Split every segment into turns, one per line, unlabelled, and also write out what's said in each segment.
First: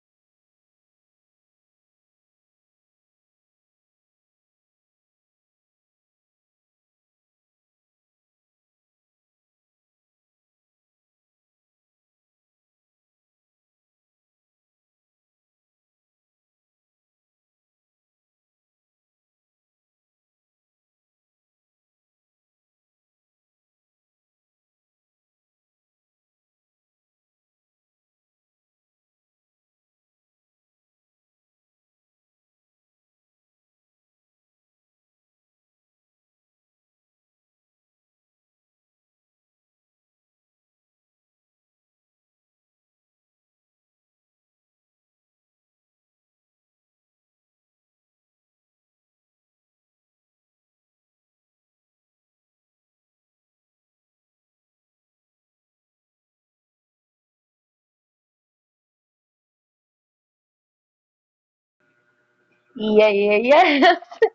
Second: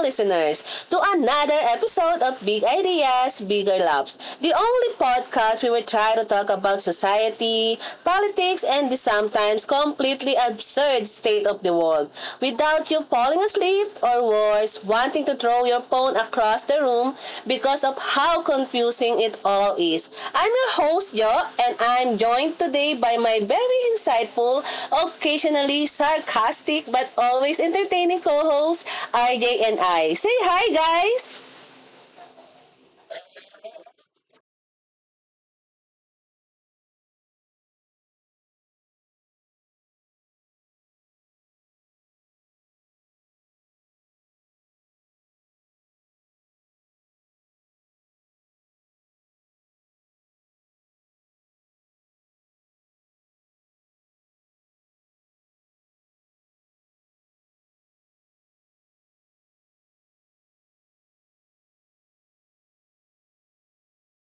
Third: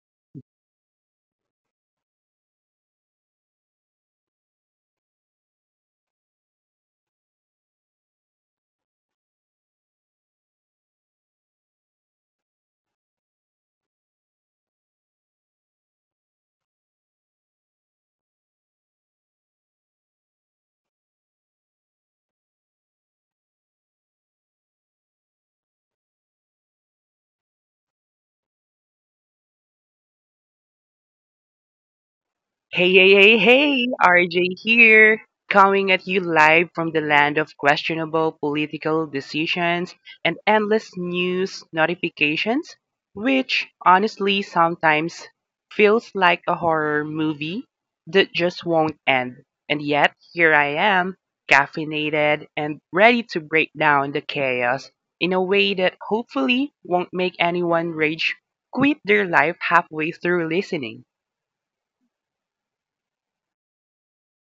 listeners, to another episode of Big Ideas, Bigger Loves, the only podcast we will try to talk about society, politics, and the sometimes completely absurd state of the world without you falling asleep shift or worse, wanting to throw your phone across the room because of how confusing it all is. I'm your host, Jo, and I'm joined today by my very insightful, occasionally sarcastic, but always entertaining co-host, RJ and I. Say hi, guys!
Hey, hey, hey, hey, RJ here, coming at you live from the land of questionable political decisions and endless news notifications, which honestly sometimes feels like a horror movie that just won't end. And yet, here I am, caffeinated and ready to break down the chaos in a way that hopefully won't make anyone rage quit their life halfway through listening.
Yeah, yeah, yes.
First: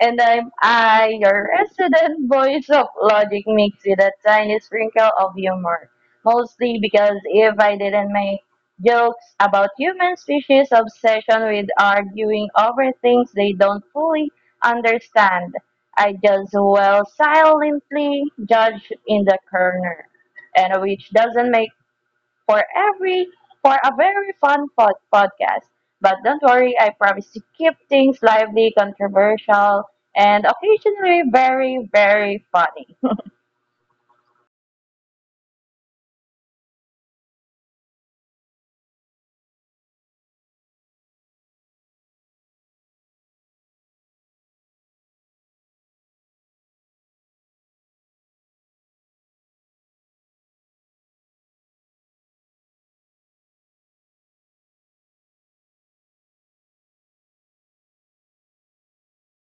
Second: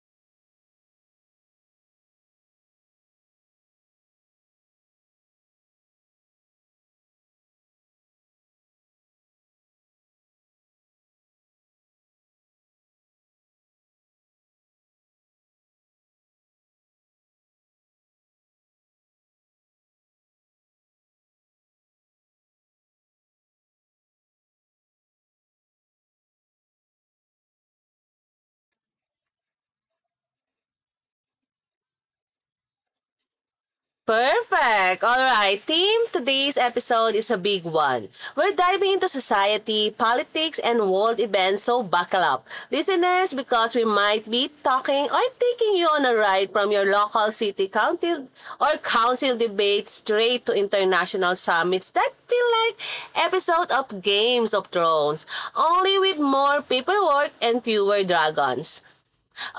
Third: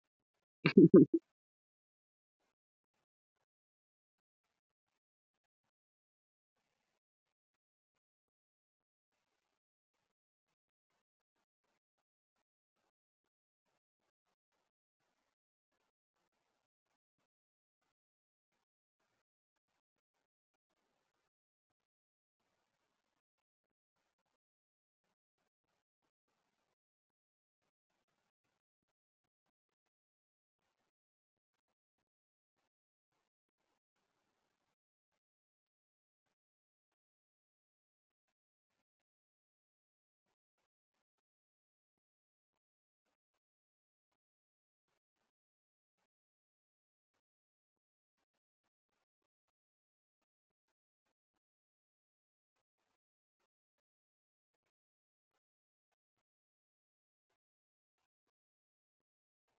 And I, your resident voice of logic mixed with a tiny sprinkle of humor. Mostly because if I didn't make jokes about human species obsession with arguing over things they don't fully understand, I just well silently judge in the corner. And which doesn't make for every for a very fun podcast. But don't worry, I promise to keep things lively, controversial, and occasionally very, very funny.
Perfect! Alright, team, today's episode is a big one. We're diving into society, politics, and world events, so buckle up. Listeners, because we might be talking or taking you on a ride from your local city council or council debate straight to international summits that feel like episode of Games of Thrones, only with more paperwork and fewer dragons.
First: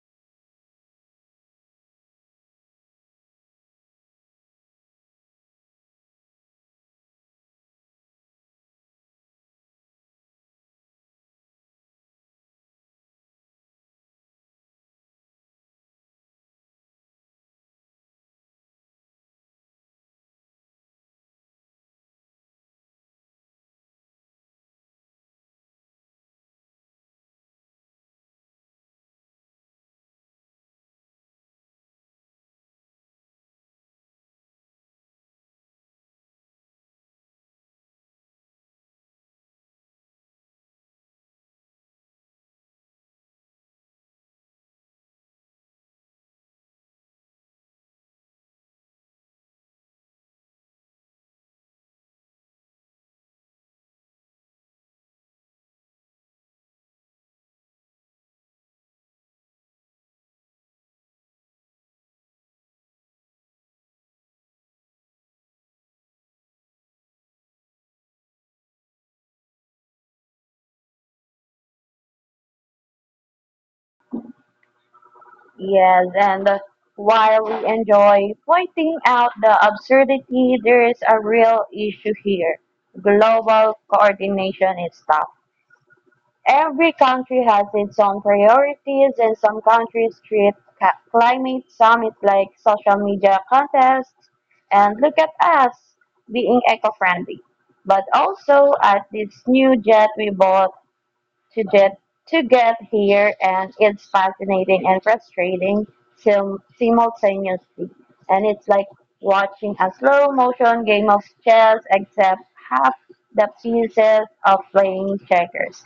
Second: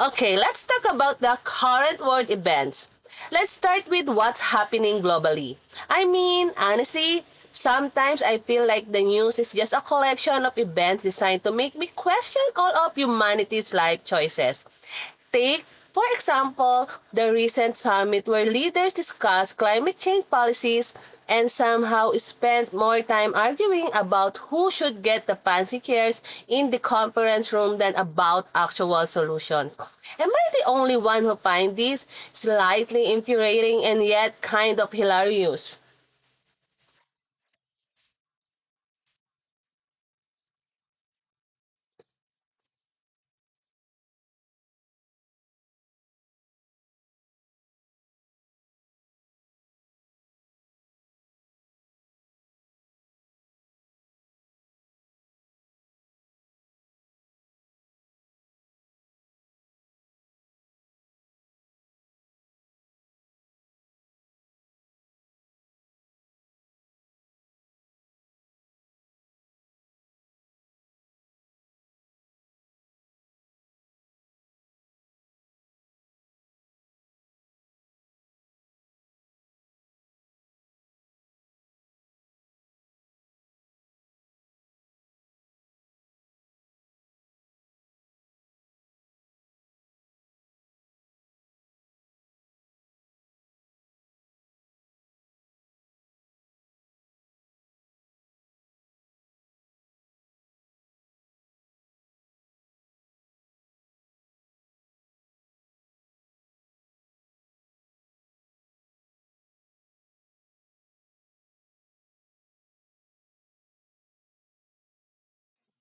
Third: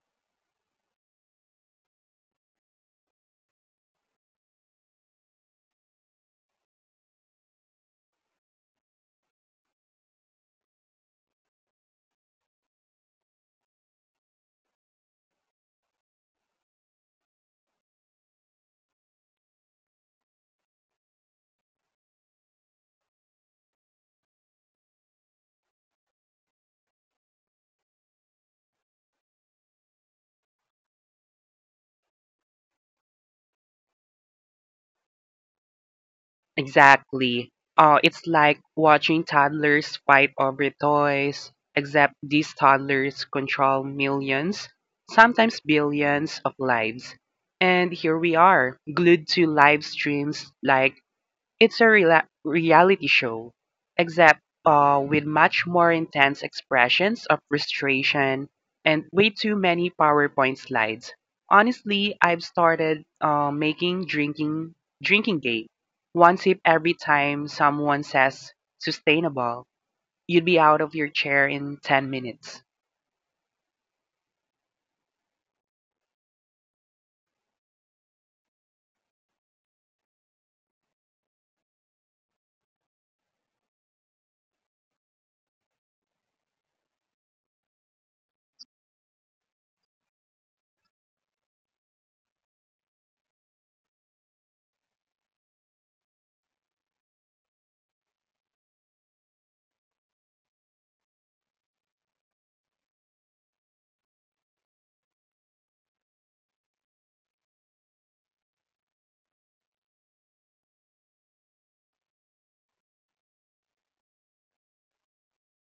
Okay, let's talk about the current world events. Let's start with what's happening globally. I mean, honestly, sometimes I feel like the news is just a collection of events designed to make me question all of humanity's life choices. Take for example, the recent summit where leaders discussed climate change policies and somehow spent more time arguing about who should get the fancy chairs in the conference room than about actual solutions. Am I the only one who finds this slightly infuriating and yet kind of hilarious?
Exactly. It's like watching toddlers fight over toys, except these toddlers control millions, sometimes billions of lives. And here we are, glued to live streams like reality show, except with much more intense expressions of frustration and way too many PowerPoint slides. Honestly, I've started making drinking gate. One sip every time someone says sustainable, you'd be out of your chair in 10 minutes.
Yes, and while we enjoy pointing out the absurdity, there is a real issue here. Global coordination is tough. Every country has its own priorities, and some countries treat climate summits like social media contests and look at us being eco-friendly. But also at this new jet we bought to jet to get here, and it's fascinating and frustrating simultaneously. And it's like watching a slow motion game of chess, except half the pieces of playing checkers.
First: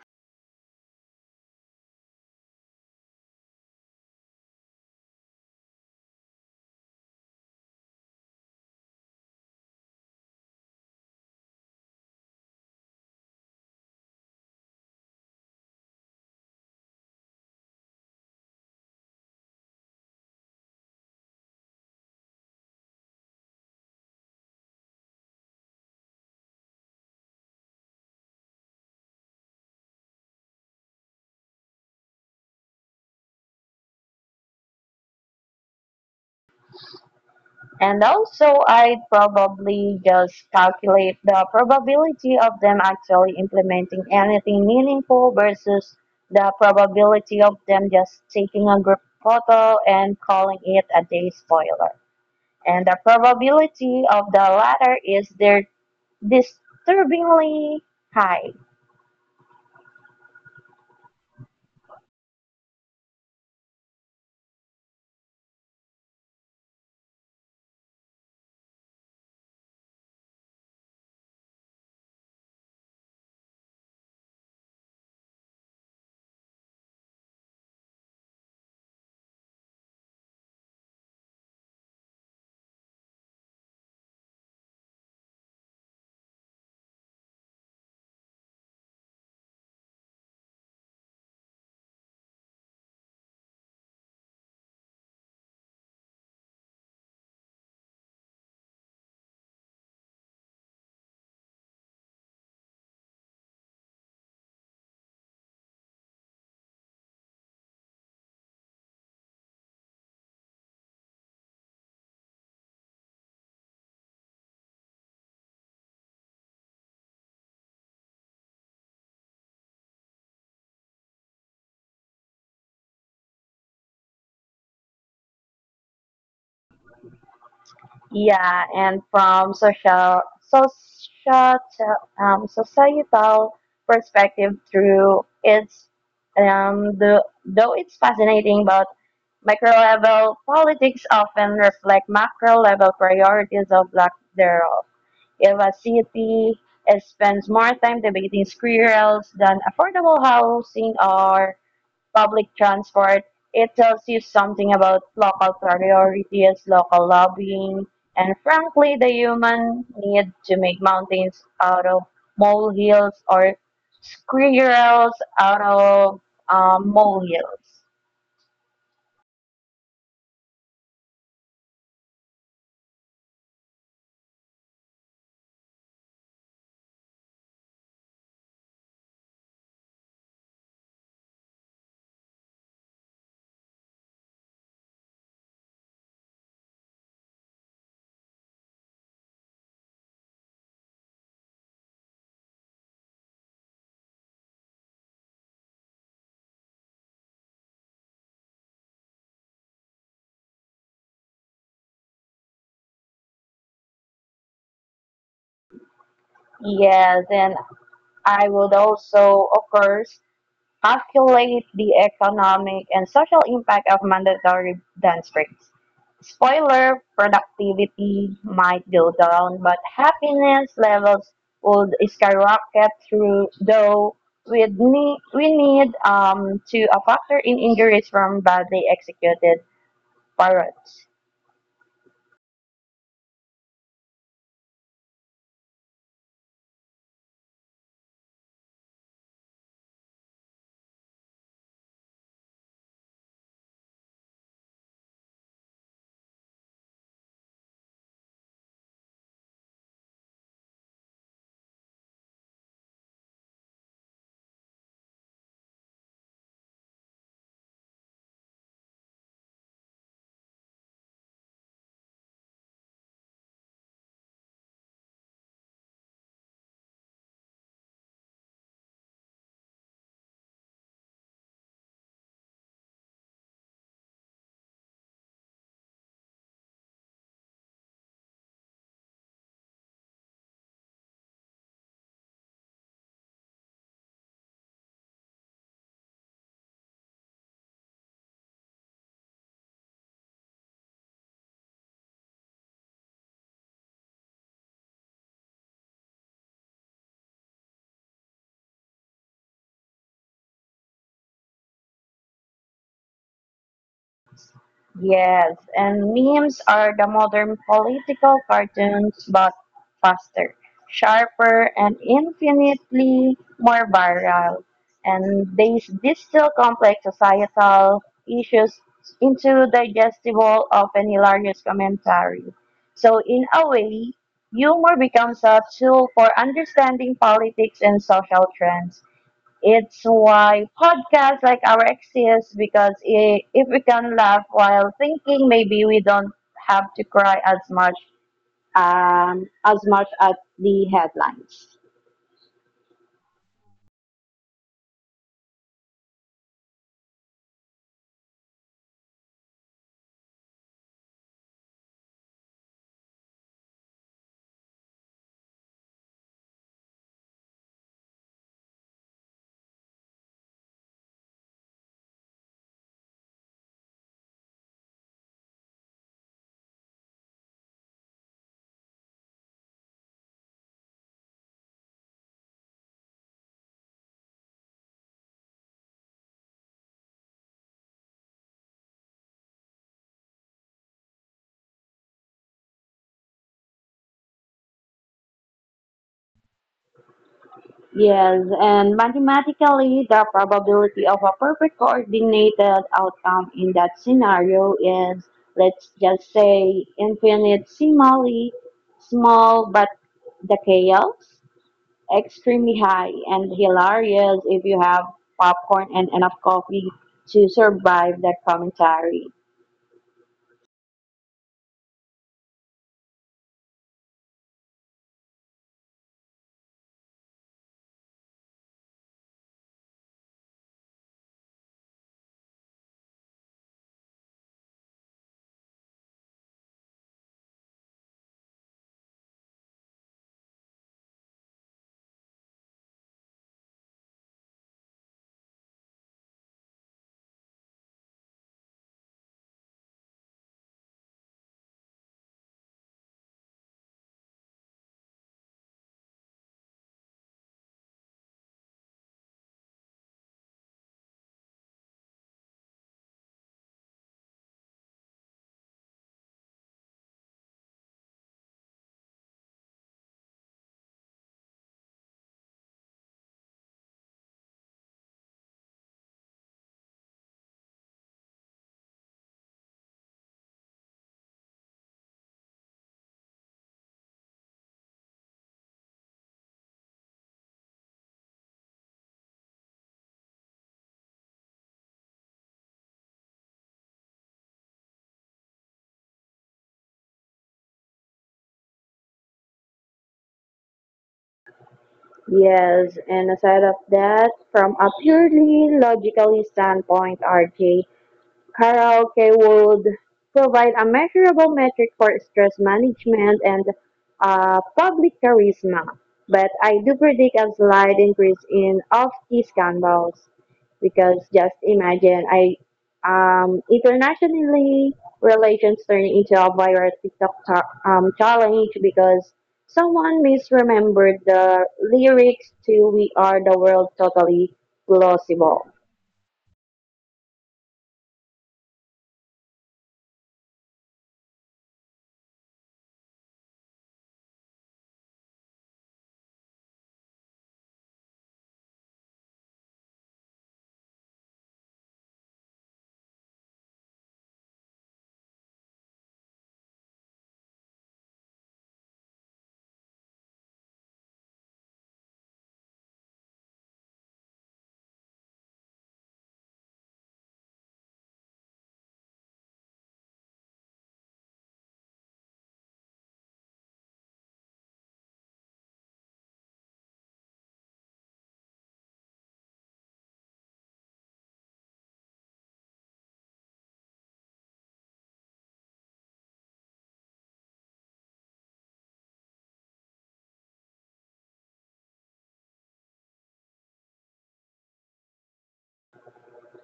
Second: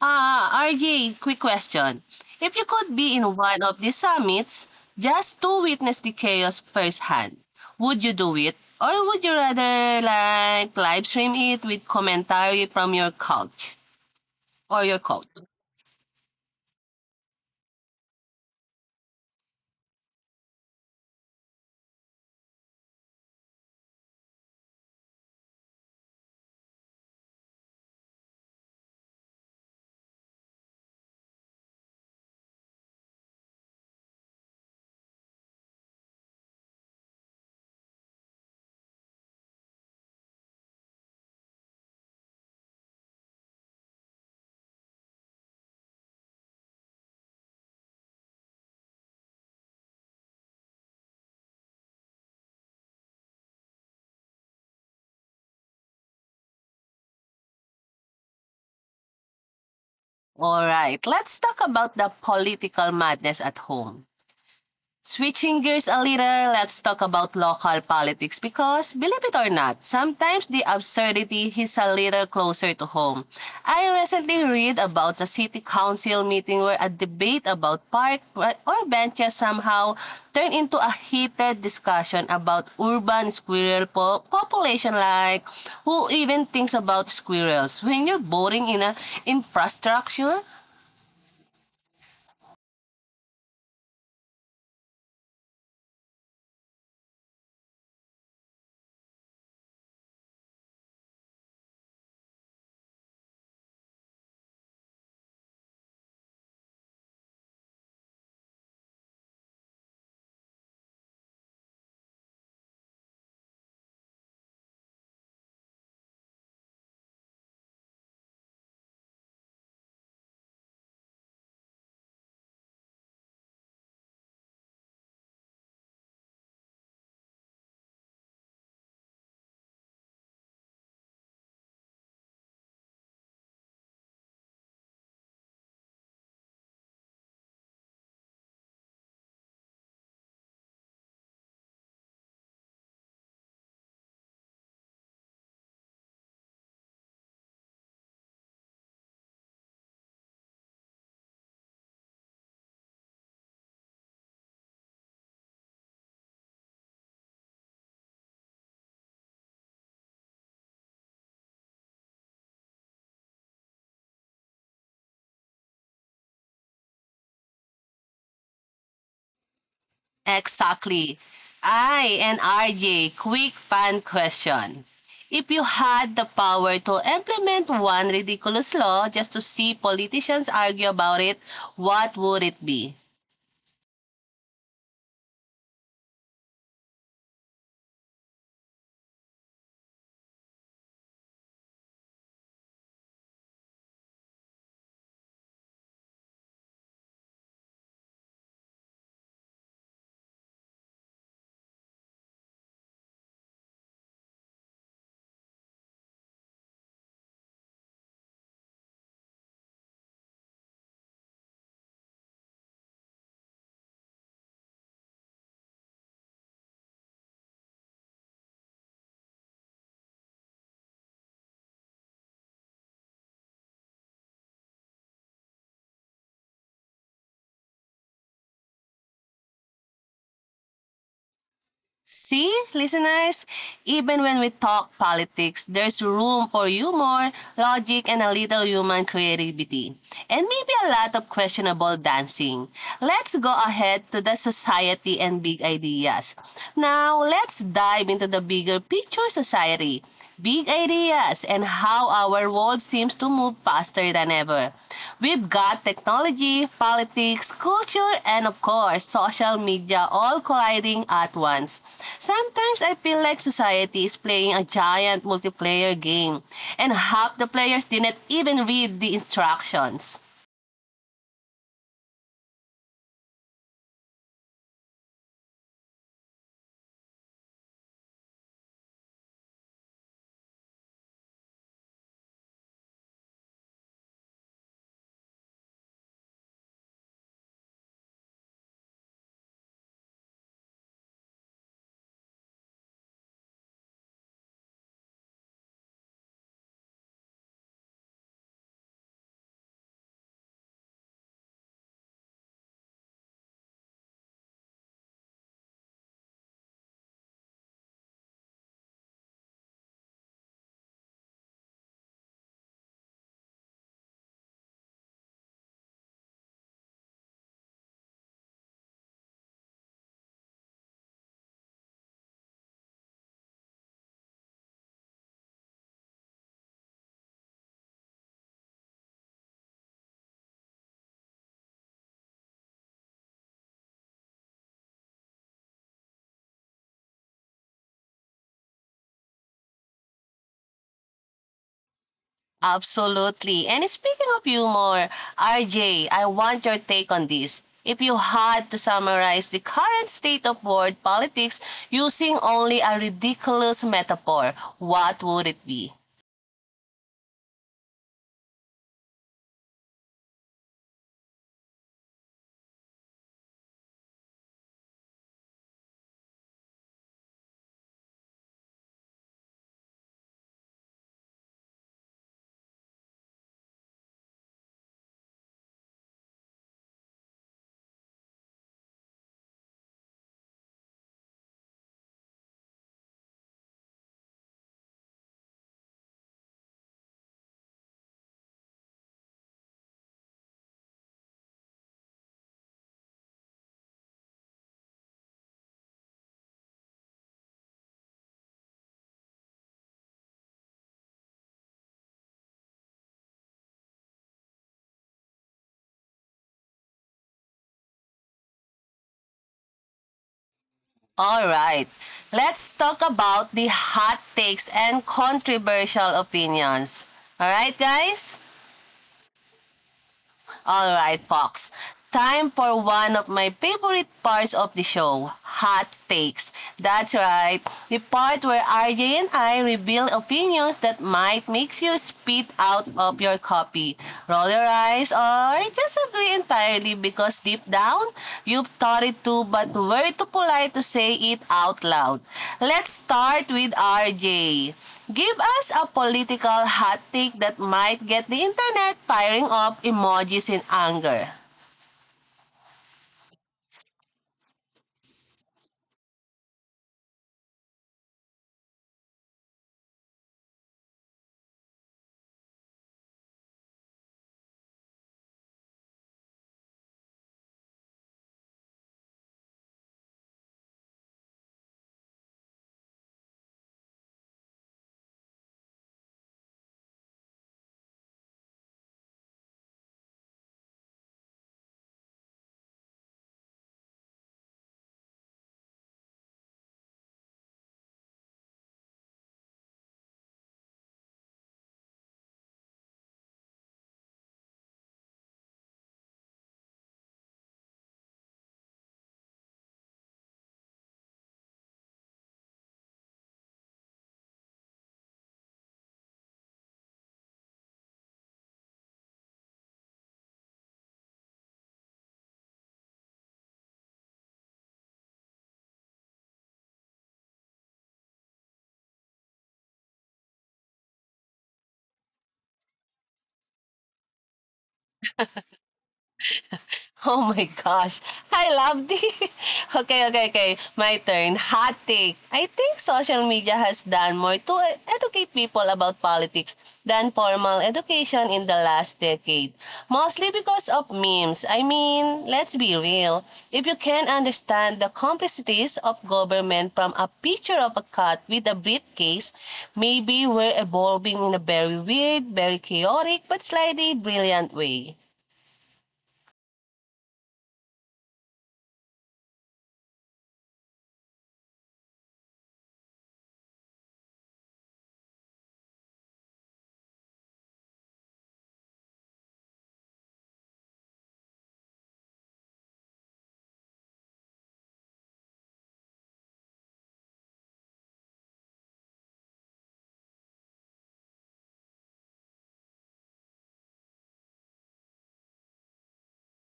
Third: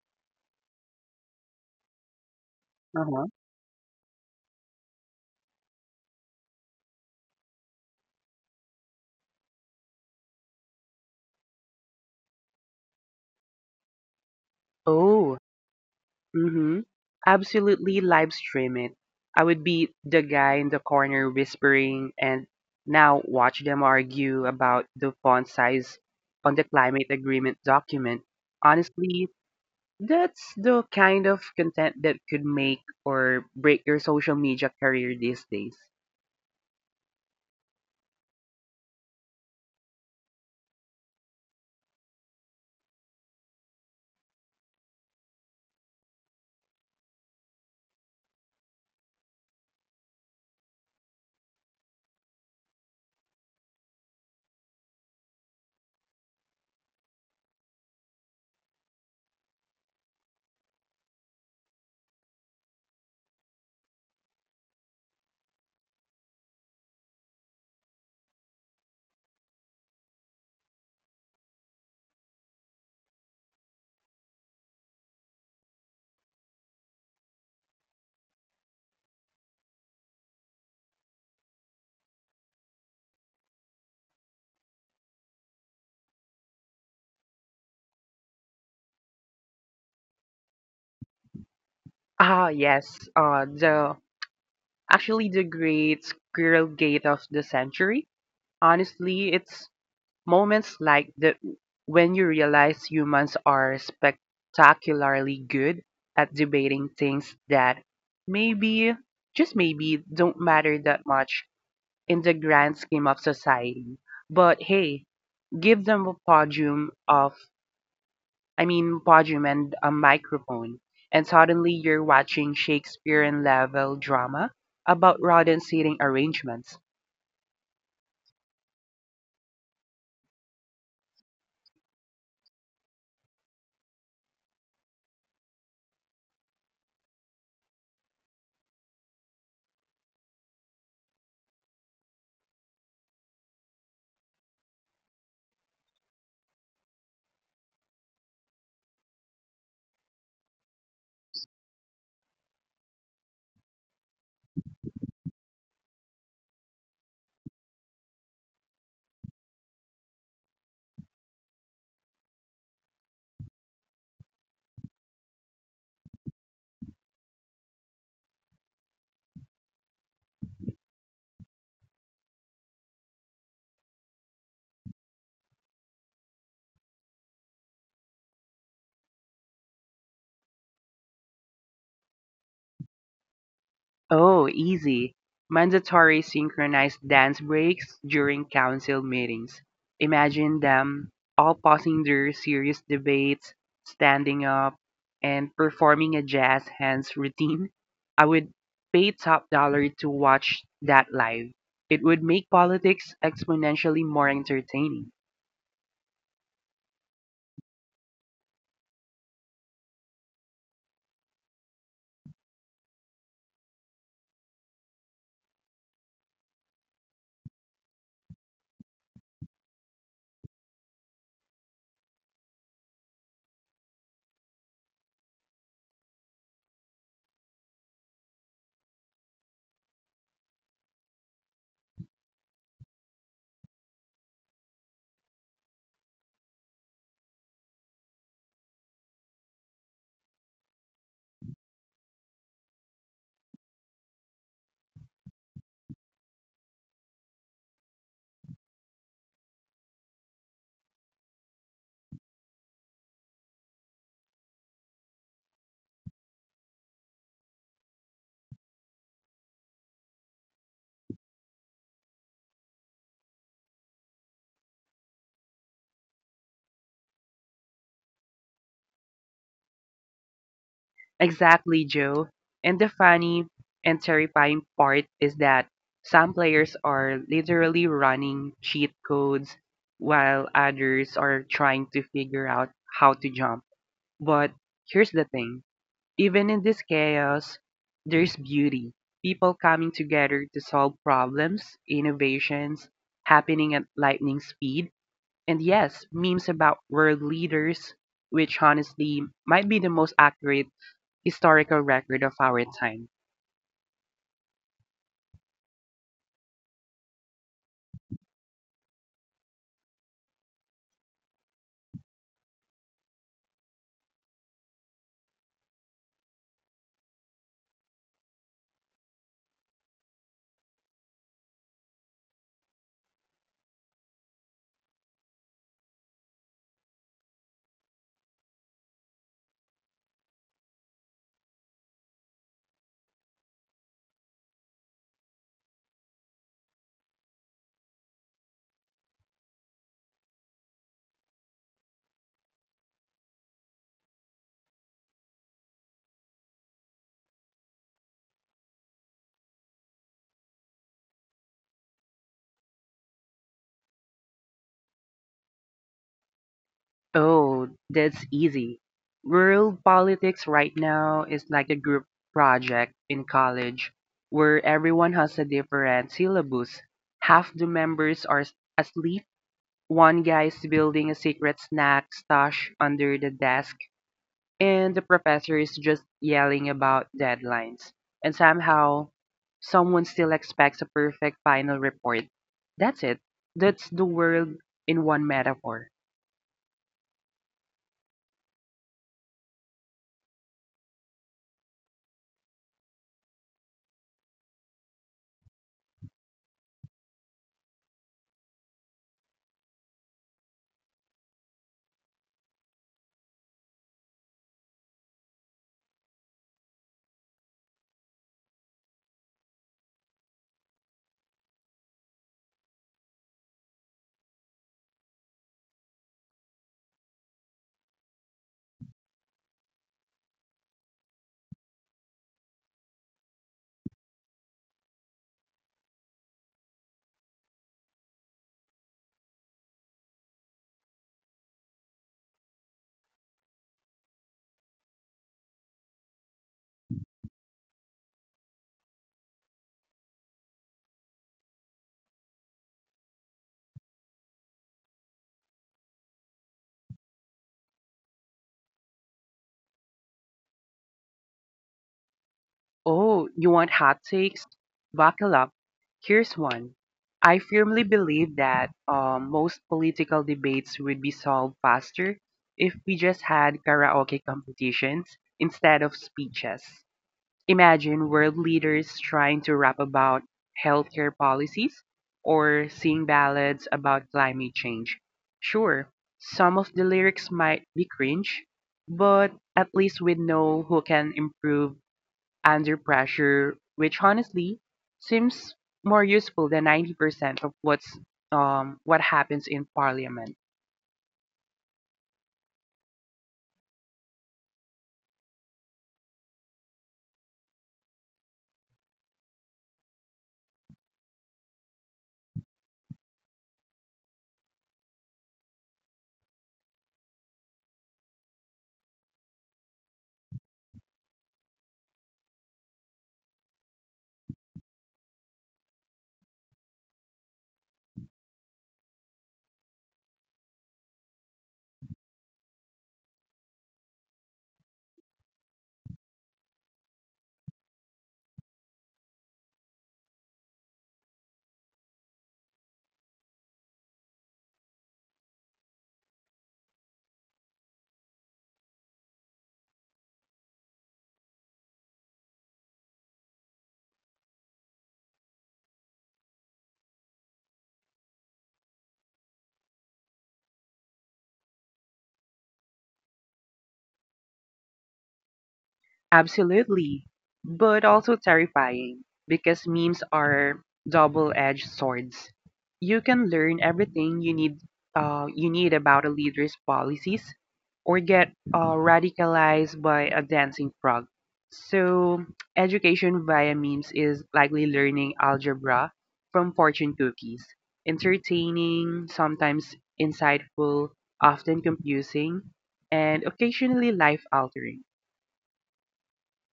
Ah, RJ, quick question. If you could be
Uh-huh.
in one of these summits just to witness the chaos firsthand, would you do it? Or would you rather like live stream it with commentary from your couch or your couch?
Oh, mhm, absolutely live stream it. I would be the guy in the corner whispering and now watch them argue about the font size on the climate agreement document. Honestly, that's the kind of content that could make or break your social media career these days.
And also, I'd probably just calculate the probability of them actually implementing anything meaningful versus the probability of them just taking a group photo and calling it a day spoiler. And the probability of the latter is they're disturbingly high.
All right, let's talk about the political madness at home. Switching gears a little, let's talk about local politics because, believe it or not, sometimes the absurdity is a little closer to home. I recently read about a city council meeting where a debate about park or benches somehow turned into a heated discussion about urban squirrel population, like who even thinks about squirrels when you're voting in a infrastructure.
Ah, yes. The actually the great squirrel gate of the century. Honestly, it's Moments like the when you realize humans are spectacularly good at debating things that maybe, just maybe, don't matter that much in the grand scheme of society. But hey, give them a podium of, I mean, podium and a microphone, and suddenly you're watching Shakespearean level drama about rodent seating arrangements.
Yeah, and from social social societal perspective through its the though it's fascinating, but micro level politics often reflect macro level priorities of lack thereof. If a city spends more time debating squirrels than affordable housing or public transport, it tells you something about local priorities, local lobbying, and frankly, the human need to make mountains out of molehills, or squirrels out of molehills.
Exactly. I and RJ, quick fan question. If you had the power to implement one ridiculous law just to see politicians argue about it, what would it be?
Oh, easy. Mandatory synchronized dance breaks during council meetings. Imagine them all pausing their serious debates, standing up, and performing a jazz hands routine. I would pay top dollar to watch that live. It would make politics exponentially more entertaining.
Yes, and I would also, of course, calculate the economic and social impact of mandatory dance breaks. Spoiler, productivity might go down, but happiness levels would skyrocket through, we need to a factor in injuries from badly executed parrots.
See, listeners, even when we talk politics, there's room for humor, logic, and a little human creativity. And maybe a lot of questionable dancing. Let's go ahead to the society and big ideas. Now, let's dive into the bigger picture society big ideas, and how our world seems to move faster than ever. We've got technology, politics, culture, and of course, social media all colliding at once. Sometimes I feel like society is playing a giant multiplayer game, and half the players didn't even read the instructions.
Exactly, Joe. And the funny and terrifying part is that some players are literally running cheat codes while others are trying to figure out how to jump. But here's the thing, even in this chaos, there's beauty. People coming together to solve problems, innovations happening at lightning speed, and yes, memes about world leaders, which honestly might be the most accurate historical record of our time.
Yes, and memes are the modern political cartoons, but faster, sharper, and infinitely more viral. And they distill complex societal issues into digestible, often hilarious commentary. So, in a way, humor becomes a tool for understanding politics and social trends. It's why podcasts like our exist because I if we can laugh while thinking, maybe we don't have to cry as much at the headlines.
Absolutely. And speaking of humor, RJ, I want your take on this. If you had to summarize the current state of world politics using only a ridiculous metaphor, what would it be?
Oh, that's easy. World politics right now is like a group project in college where everyone has a different syllabus. Half the members asleep. One guy is building a secret snack stash under the desk and the professor is just yelling about deadlines, and somehow someone still expects a perfect final report. That's it. That's the world in one metaphor.
Yes, and mathematically, the probability of a perfect coordinated outcome in that scenario is, let's just say, infinitesimally small, but the chaos extremely high and hilarious if you have popcorn and enough coffee to survive that commentary.
All right. Let's talk about the hot takes and controversial opinions. All right, guys? Alright, Fox. Time for one of my favorite parts of the show, hot takes. That's right, the part where RJ and I reveal opinions that might make you spit out of your copy, roll your eyes, or just disagree entirely because deep down, you've thought it too but were too polite to say it out loud. Let's start with RJ. Give us a political hot take that might get the internet firing up emojis in anger.
Oh, you want hot takes? Buckle up. Here's one. I firmly believe that most political debates would be solved faster if we just had karaoke competitions instead of speeches. Imagine world leaders trying to rap about healthcare policies or sing ballads about climate change. Sure, some of the lyrics might be cringe, but at least we know who can improve under pressure, which honestly seems more useful than 90% of what happens in parliament.
Yes, and aside of that, from a purely logical standpoint, RJ, karaoke would provide a measurable metric for stress management and public charisma, but I do predict a slight increase in off-key scandals because just imagine I internationally relations turning into a viral TikTok challenge because someone misremembered the lyrics to "We Are the World," totally plausible.
Oh my gosh. I love the... Okay, okay, okay. My turn. Hot take. I think social media has done more to educate people about politics than formal education in the last decade. Mostly because of memes. I mean, let's be real. If you can understand the complexities of government from a picture of a cat with a briefcase, maybe we're evolving in a very weird, very chaotic, but slightly brilliant way.
Absolutely. But also terrifying because memes are double-edged swords. You can learn everything you need about a leader's policies or get radicalized by a dancing frog. So, education via memes is likely learning algebra from fortune cookies. Entertaining, sometimes insightful, often confusing, and occasionally life altering.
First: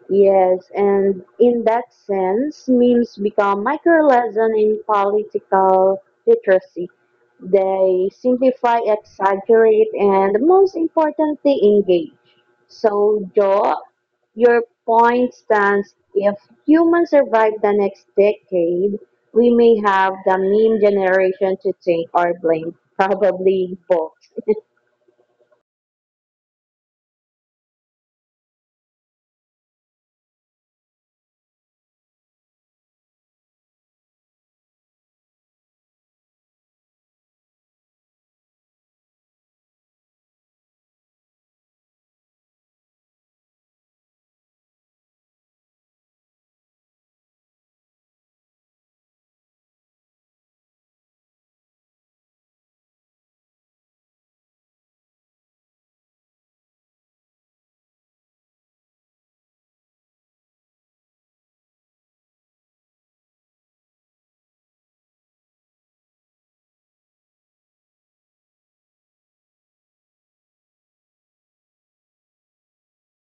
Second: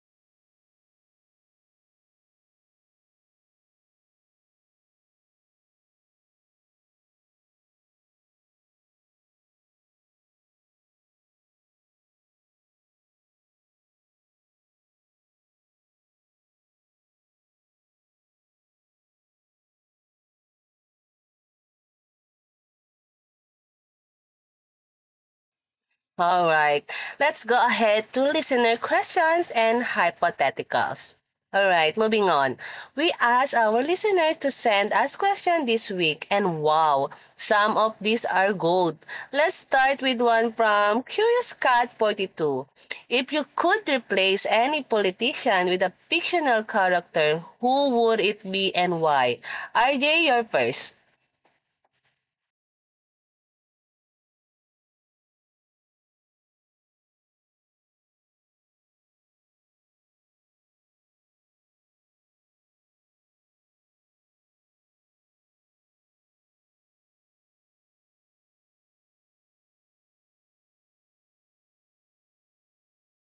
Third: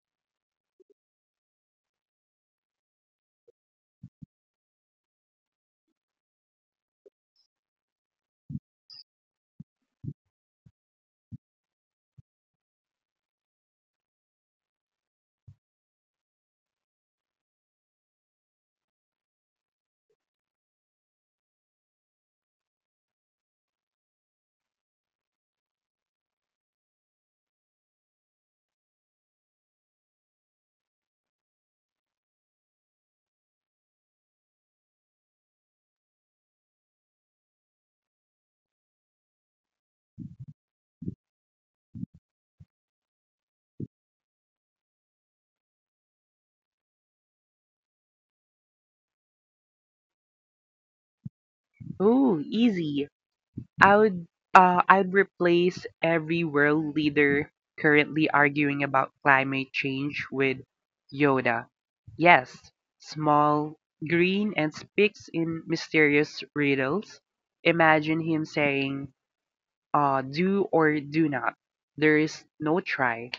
Yes, and in that sense, memes become micro lesson in political literacy. They simplify, exaggerate, and most importantly, engage. So, Joe, your point stands. If humans survive the next decade, we may have the meme generation to thank or blame, probably both.
All right. Let's go ahead to listener questions and hypotheticals. All right, moving on. We asked our listeners to send us questions this week, and wow, some of these are gold. Let's start with one from Curious Cat Forty Two. If you could replace any politician with a fictional character, who would it be and why? RJ, you're first.
Oh, easy. I would I'd replace every world leader currently arguing about climate change with Yoda. Yes, small, green and speaks in mysterious riddles. Imagine him saying, do or do not. There is no try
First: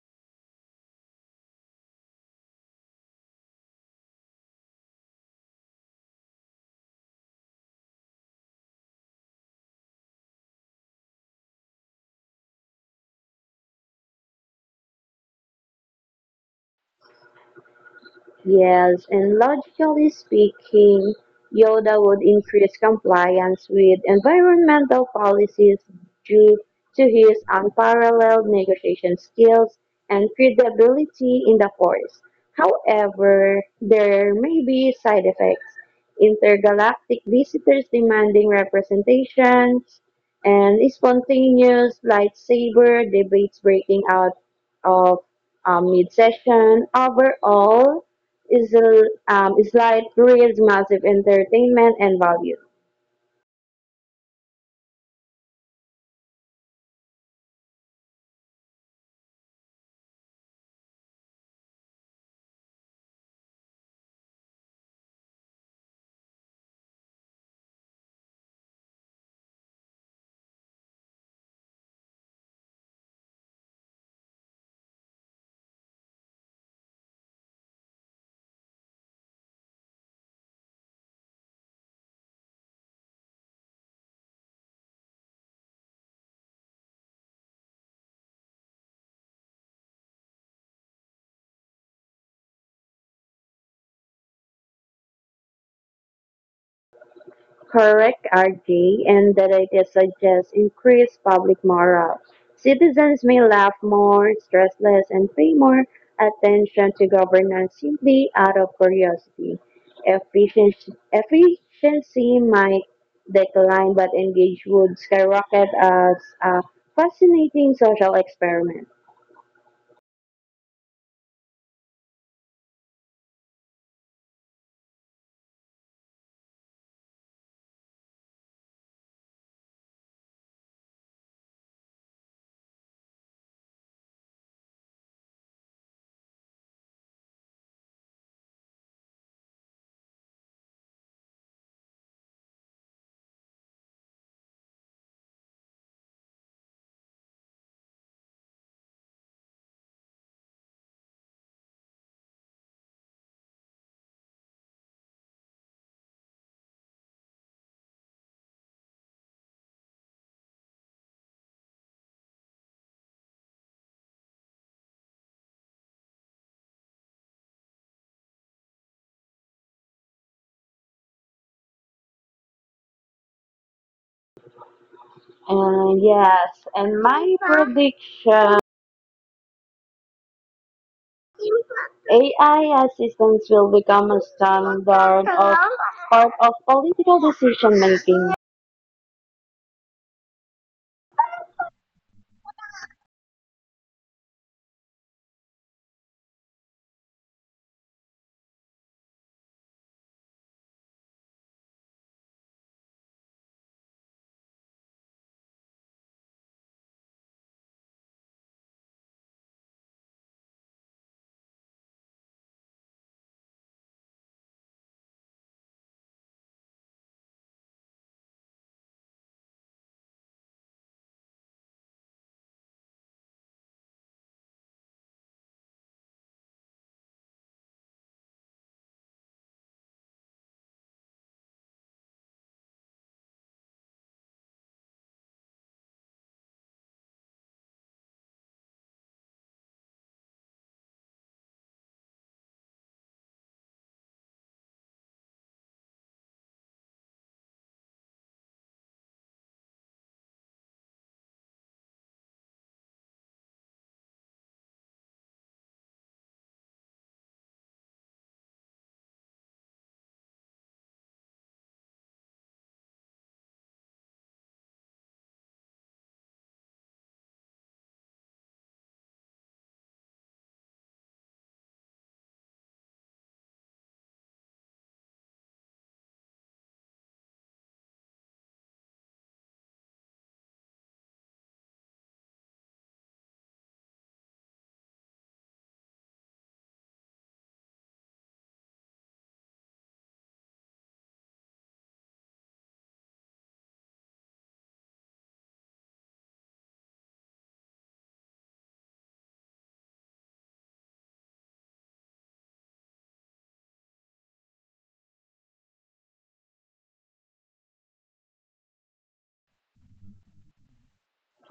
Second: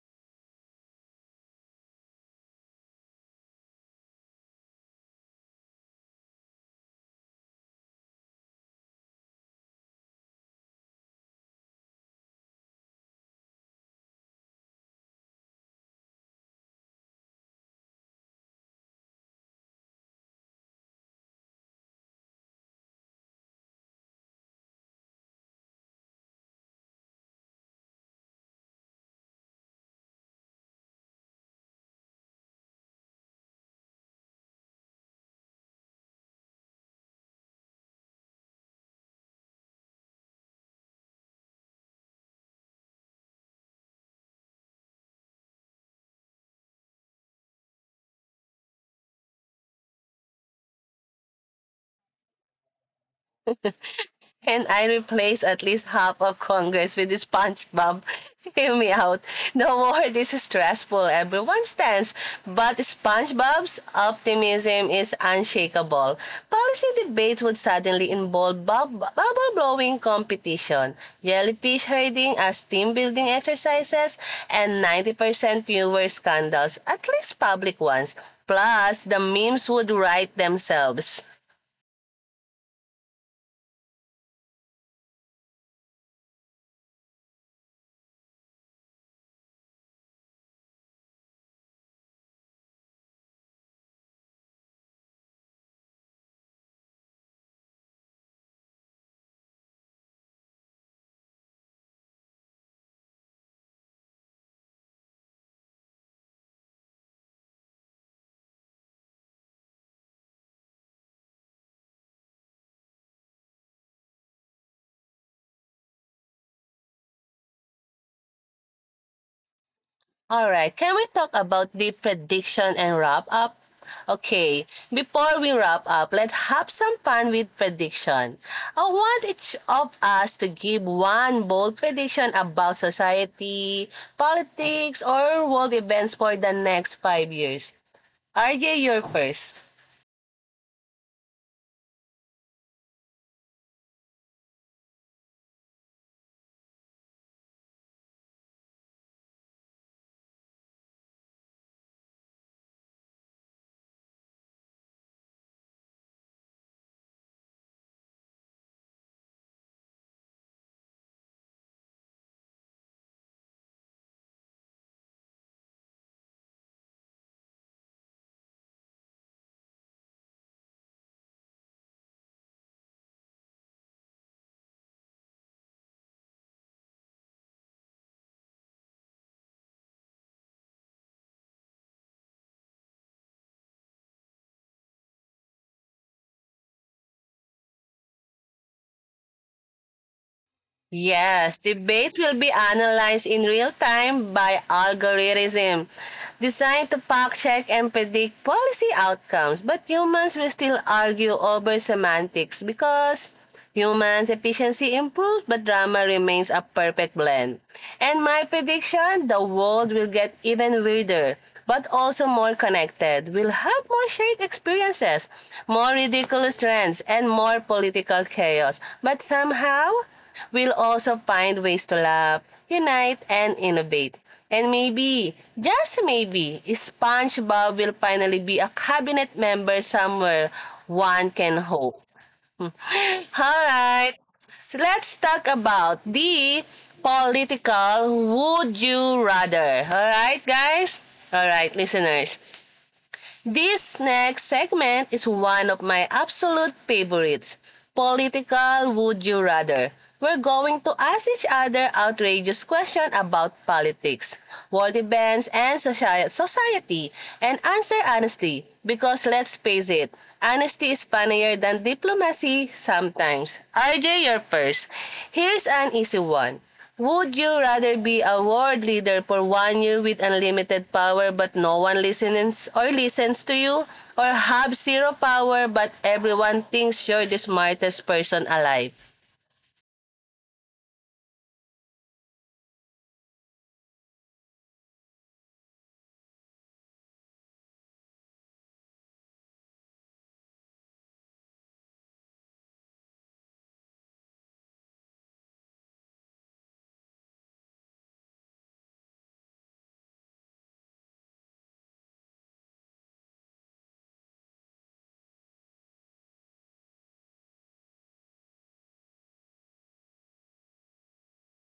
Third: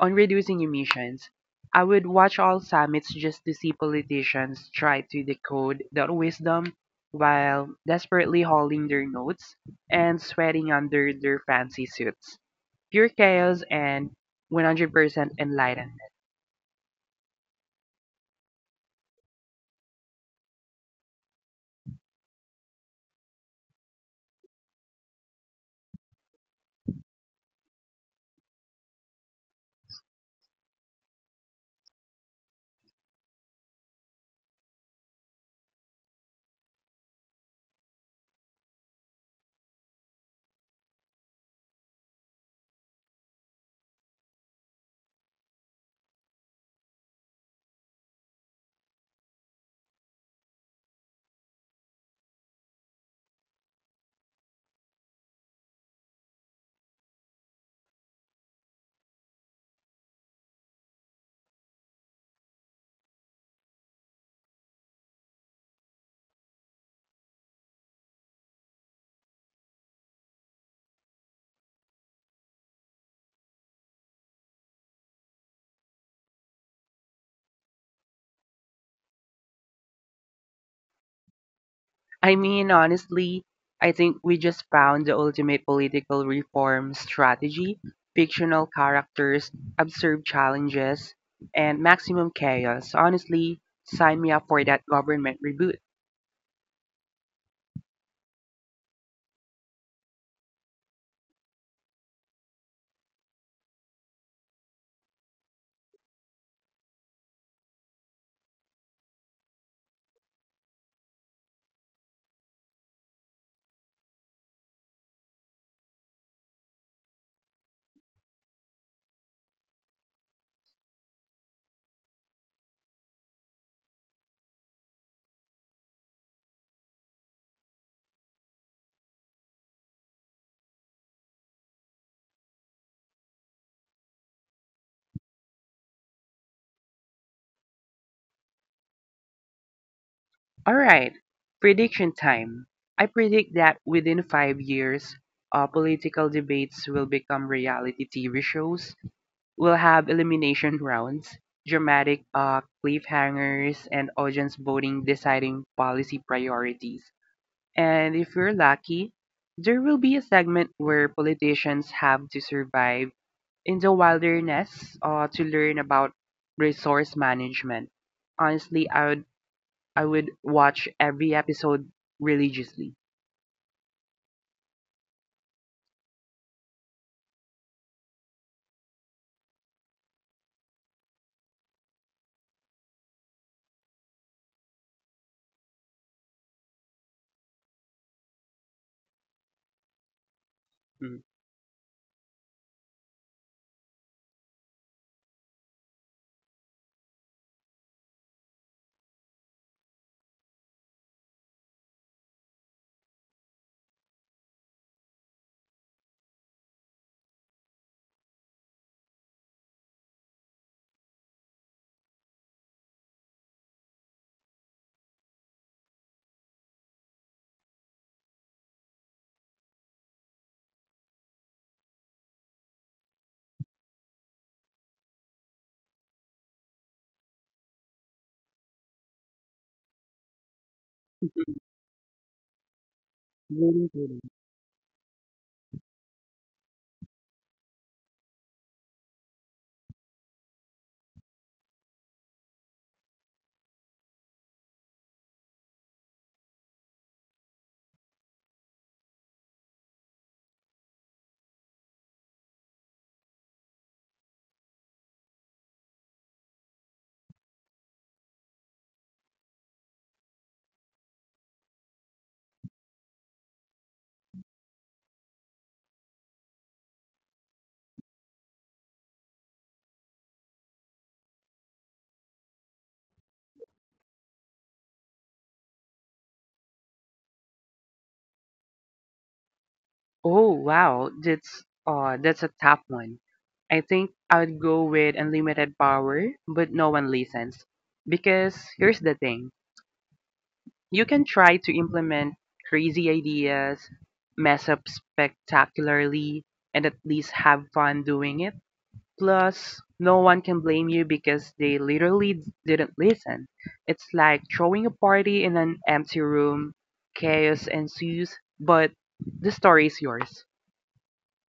on reducing emissions. I would watch all summits just to see politicians try to decode their wisdom while desperately holding their notes and sweating under their fancy suits. Pure chaos and 100% enlightenment.
Yes, and logically speaking, Yoda would increase compliance with environmental policies due to his unparalleled negotiation skills and credibility in the Force. However, there may be side effects. Intergalactic visitors demanding representations and spontaneous lightsaber debates breaking out of mid-session. Overall, Israel creates massive entertainment and value.
And I replace at least half of Congress with this SpongeBob. Hear me out. The war is stressful. Everyone stands. But SpongeBob's optimism is unshakable. Policy debates would suddenly involve bubble blowing competition, jellyfish herding as team building exercises, and 90% fewer scandals, at least public ones. Plus, the memes would write themselves.
I mean, honestly, I think we just found the ultimate political reform strategy: fictional characters, absurd challenges, and maximum chaos. Honestly, sign me up for that government reboot.
Correct, RJ, and the data suggests increased public morale. Citizens may laugh more, stress less, and pay more attention to governance simply out of curiosity. Efficiency might decline, but engage would skyrocket as a fascinating social experiment.
All right. Can we talk about the prediction and wrap up? Okay, before we wrap up, let's have some fun with prediction. I want each of us to give one bold prediction about society, politics, or world events for the next five years. RJ, you're first.
All right, prediction time. I predict that within 5 years, political debates will become reality TV shows. We'll have elimination rounds, dramatic cliffhangers, and audience voting deciding policy priorities. And if we're lucky, there will be a segment where politicians have to survive in the wilderness to learn about resource management. Honestly, I would watch every episode religiously.
And yes, and my prediction: AI assistants will become a standard of part of political decision making.
Mm.
Yes, debates will be analyzed in real time by algorithm designed to fact check and predict policy outcomes. But humans will still argue over semantics because humans' efficiency improved, but drama remains a perfect blend. And my prediction, the world will get even weirder, but also more connected. We'll have more shared experiences, more ridiculous trends, and more political chaos. But somehow, we'll also find ways to laugh, unite, and innovate. And maybe, just maybe, SpongeBob will finally be a cabinet member somewhere. One can hope. All
Really,
right.
really.
So let's talk about the political would you rather. All right, guys? All right, listeners. This next segment is one of my absolute favorites. Political Would You Rather. We're going to ask each other outrageous questions about politics, world events, and society, and answer honestly. Because let's face it, honesty is funnier than diplomacy sometimes. RJ, you're first. Here's an easy one. Would you rather be a world leader for one year with unlimited power but no one listens or listens to you? Or have zero power but everyone thinks you're the smartest person alive?
Oh wow, that's a tough one. I think I would go with unlimited power, but no one listens. Because here's the thing, you can try to implement crazy ideas, mess up spectacularly, and at least have fun doing it. Plus, no one can blame you because they literally didn't listen. It's like throwing a party in an empty room. Chaos ensues, but the story is yours.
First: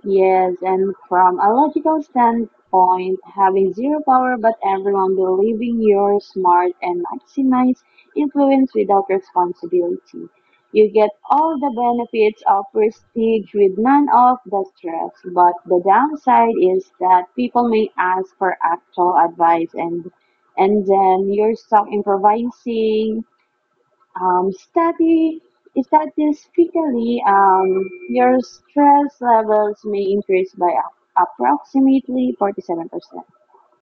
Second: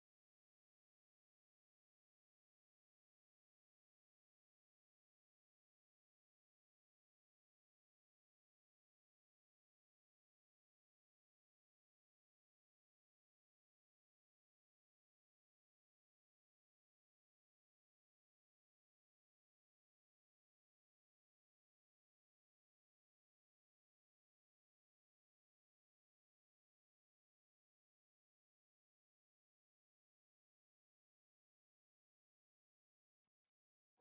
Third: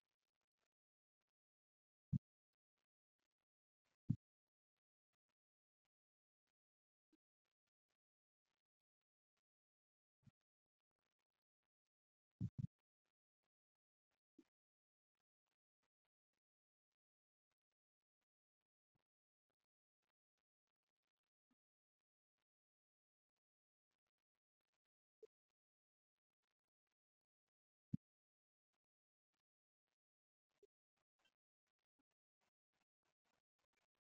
Yes, and from a logical standpoint, having zero power but everyone believing you're smart and maximize influence without responsibility. You get all the benefits of prestige with none of the stress, but the downside is that people may ask for actual advice and then you're stuck improvising study statistically, your stress levels may increase by approximately 47%.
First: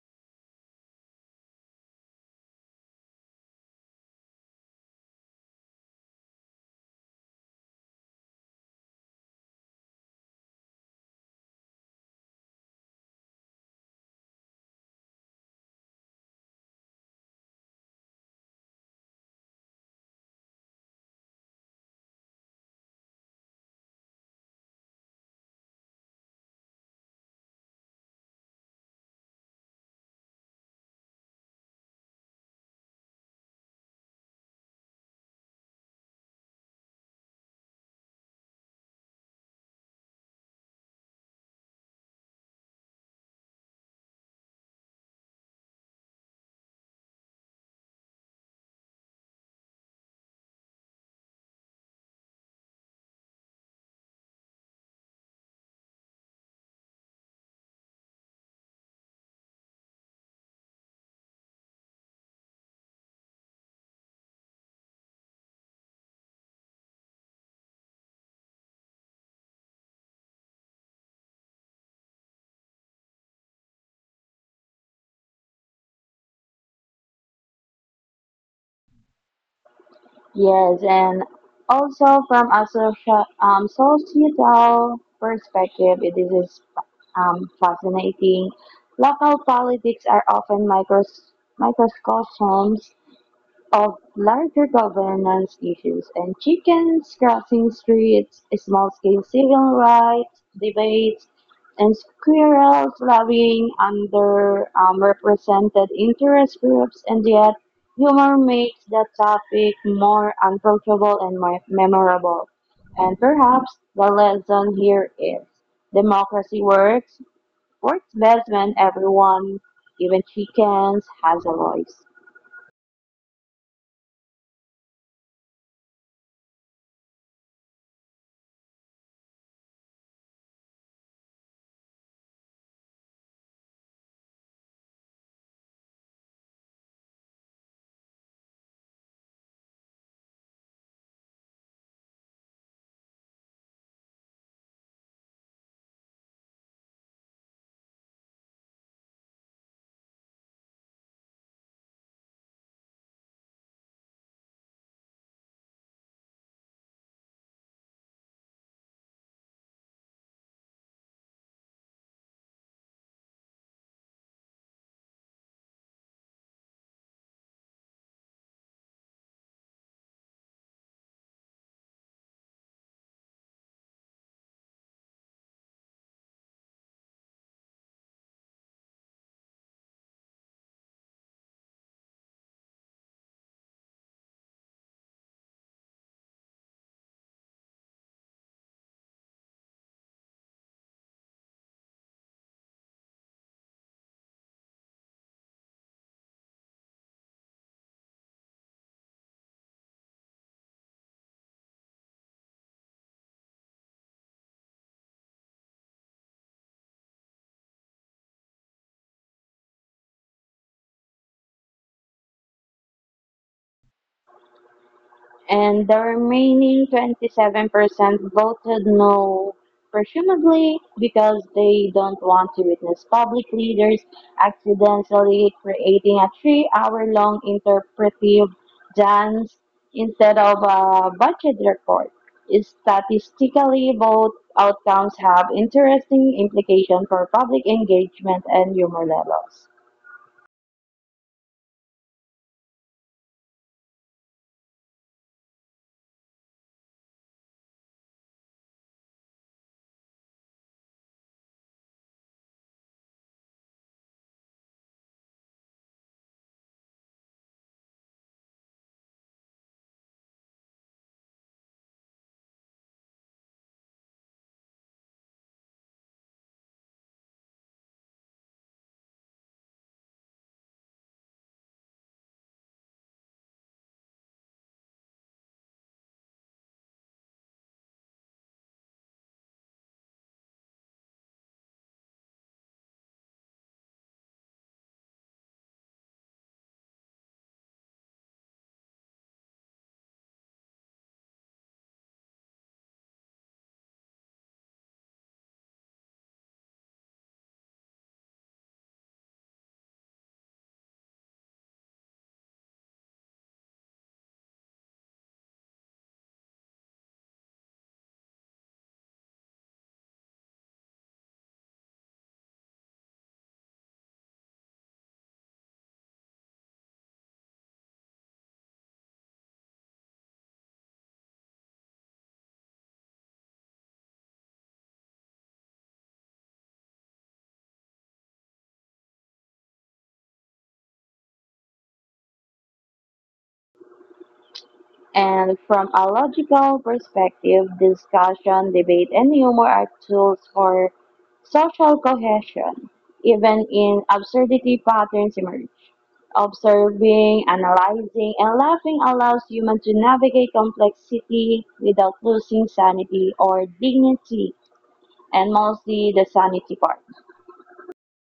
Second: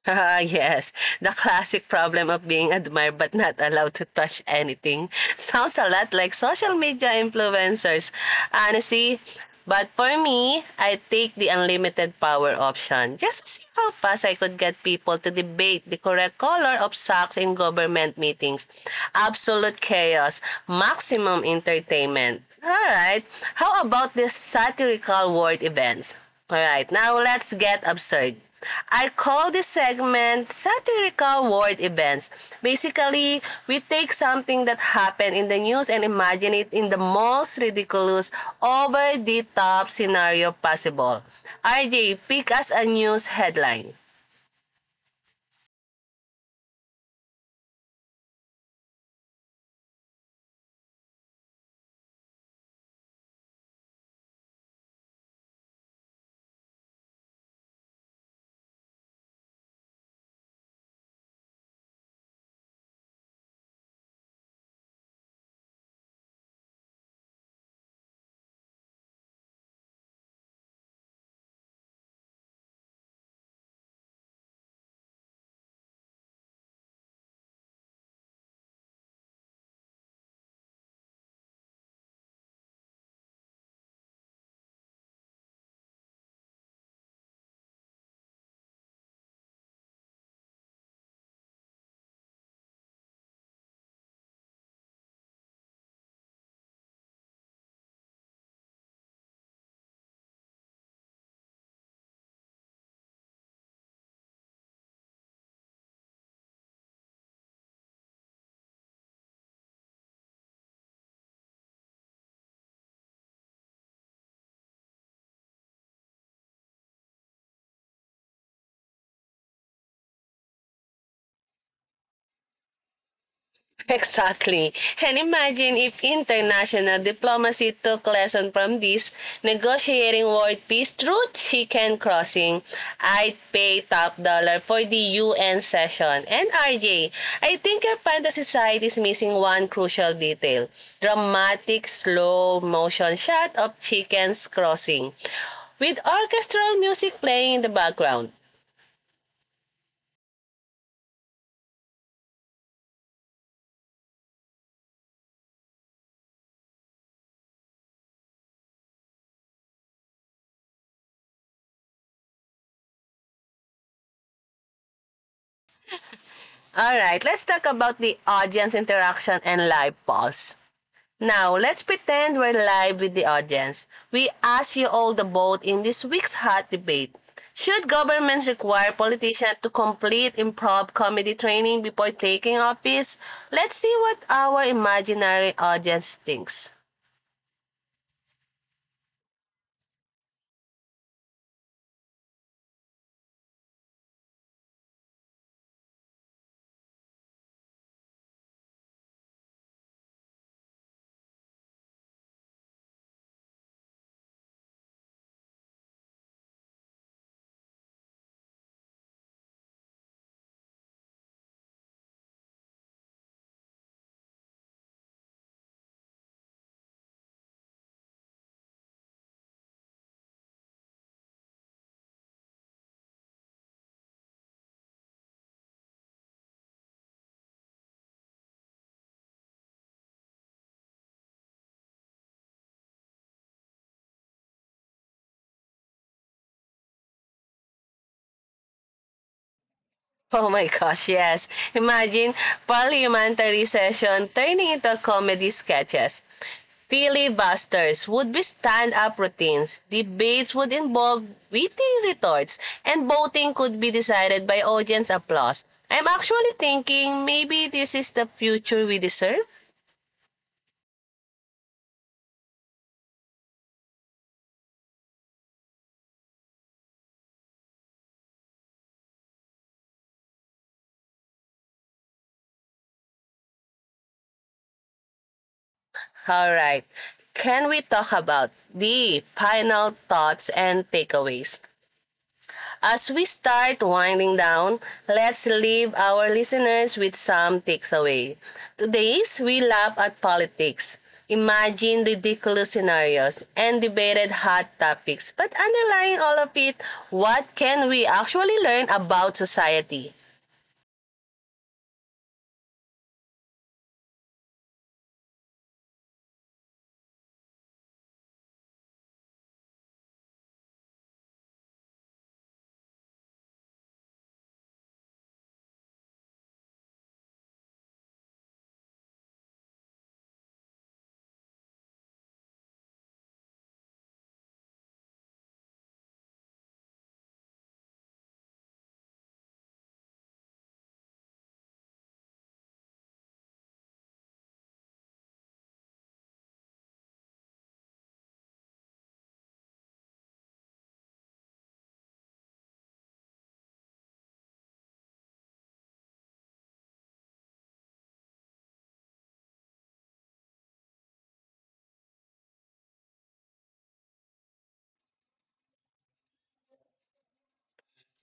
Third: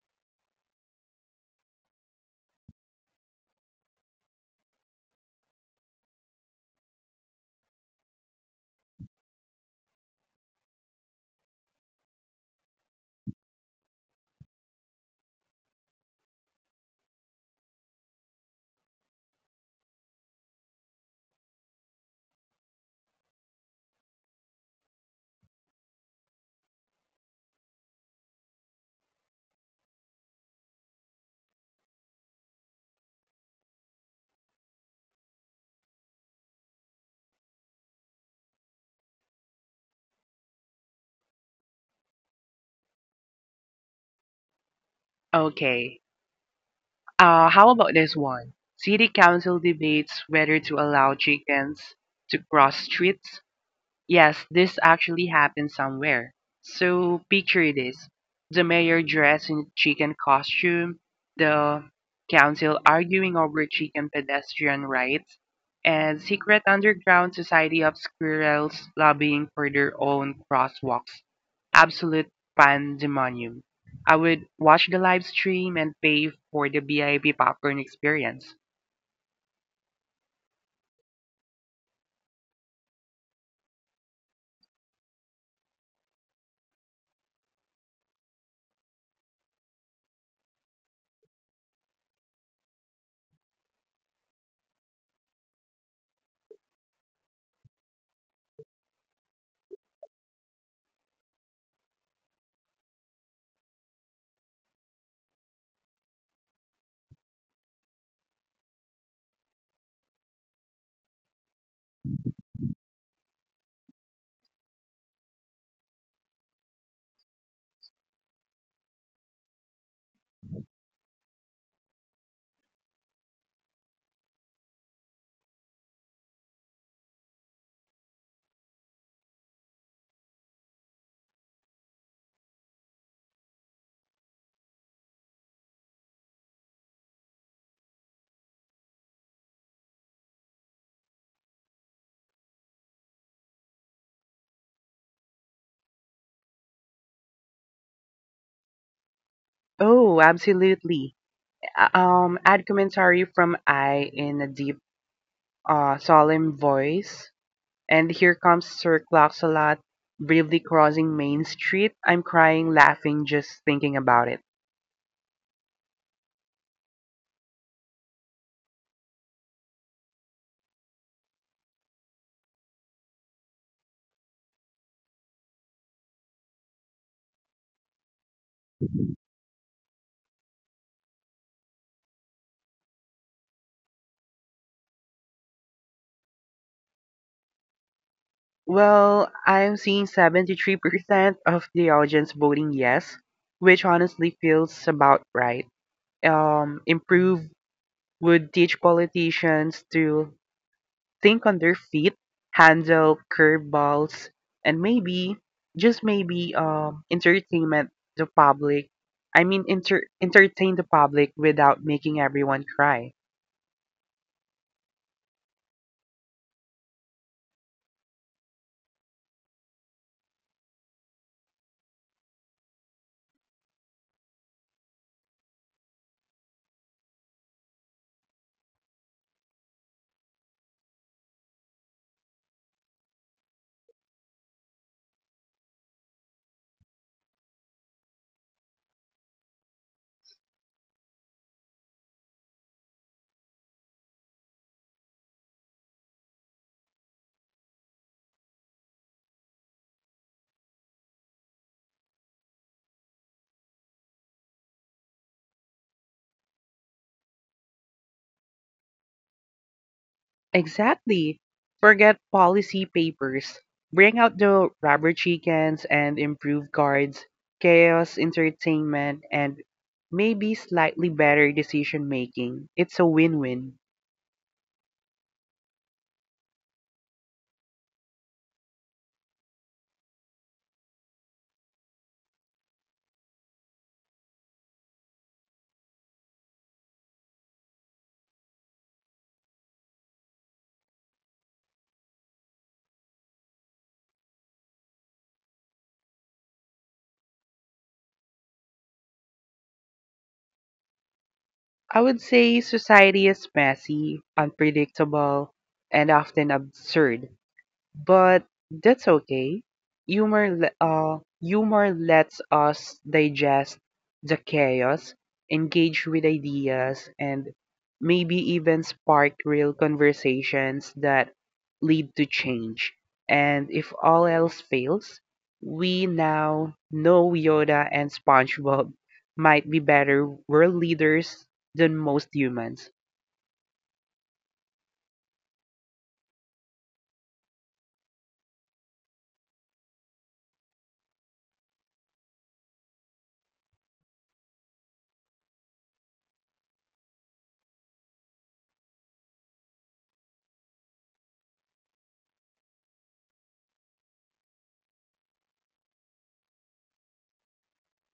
Ah, yes. The classic problem of being admired but not allowed to touch anything. Sounds a lot like social media influencers. Honestly, but for me, I take the unlimited power option just to see how fast I could get people to debate the correct color of socks in government meetings. Absolute chaos, maximum entertainment. All right, how about these satirical world events? Alright, now let's get absurd. I call this segment satirical world events. Basically, we take something that happened in the news and imagine it in the most ridiculous, over the top scenario possible. RJ, pick us a news headline.
Okay. How about this one? City council debates whether to allow chickens to cross streets. Yes, this actually happened somewhere. So picture this. The mayor dressed in chicken costume, the council arguing over chicken pedestrian rights, and secret underground society of squirrels lobbying for their own crosswalks. Absolute pandemonium. I would watch the live stream and pay for the VIP popcorn experience.
Yes, and also from a social, societal perspective, it is fascinating. Local politics are often micros microcosms of larger governance issues, and chickens crossing streets, small-scale civil rights debates, and squirrels lobbying under represented interest groups. And yet humor makes the topic more approachable and more memorable. And perhaps the lesson here is democracy works best when everyone, even chickens, has a voice.
Exactly. And imagine if international diplomacy took lesson from this, negotiating world peace through chicken crossing. I'd pay top dollar for the UN session. And RJ, I think your fantasy side is missing one crucial detail. Dramatic slow motion shot of chickens crossing. With orchestral music playing in the background.
Oh, absolutely. Ad commentary from I in a deep solemn voice. And here comes Sir Claxalat bravely crossing Main Street. I'm crying, laughing, just thinking about it.
Alright, let's talk about the audience interaction and live pulse. Now, let's pretend we're live with the audience. We ask you all to vote in this week's hot debate. Should governments require politicians to complete improv comedy training before taking office? Let's see what our imaginary audience thinks.
Well, I'm seeing 73% of the audience voting yes, which honestly feels about right. Improve would teach politicians to think on their feet, handle curveballs, and maybe, just maybe, entertainment the public. I mean, entertain the public without making everyone cry.
And the remaining 27% voted no, presumably because they don't want to witness public leaders accidentally creating a 3 hour long interpretive dance instead of a budget report. Statistically, both outcomes have interesting implications for public engagement and humor levels.
Oh my gosh, yes. Imagine parliamentary session turning into comedy sketches. Filibusters would be stand-up routines. Debates would involve witty retorts, and voting could be decided by audience applause. I'm actually thinking maybe this is the future we deserve.
Exactly. Forget policy papers. Bring out the rubber chickens and improve guards, chaos entertainment, and maybe slightly better decision making. It's a win win.
All right. Can we talk about the final thoughts and takeaways? As we start winding down, let's leave our listeners with some takeaway. Today's we laugh at politics. Imagine ridiculous scenarios and debated hot topics. But underlying all of it, what can we actually learn about society?
I would say society is messy, unpredictable, and often absurd, but that's okay. Humor lets us digest the chaos, engage with ideas, and maybe even spark real conversations that lead to change. And if all else fails, we now know Yoda and SpongeBob might be better world leaders than most humans.
And from a logical perspective, discussion, debate, and humor are tools for social cohesion. Even in absurdity, patterns emerge. Observing, analyzing, and laughing allows humans to navigate complexity without losing sanity or dignity, and mostly the sanity part.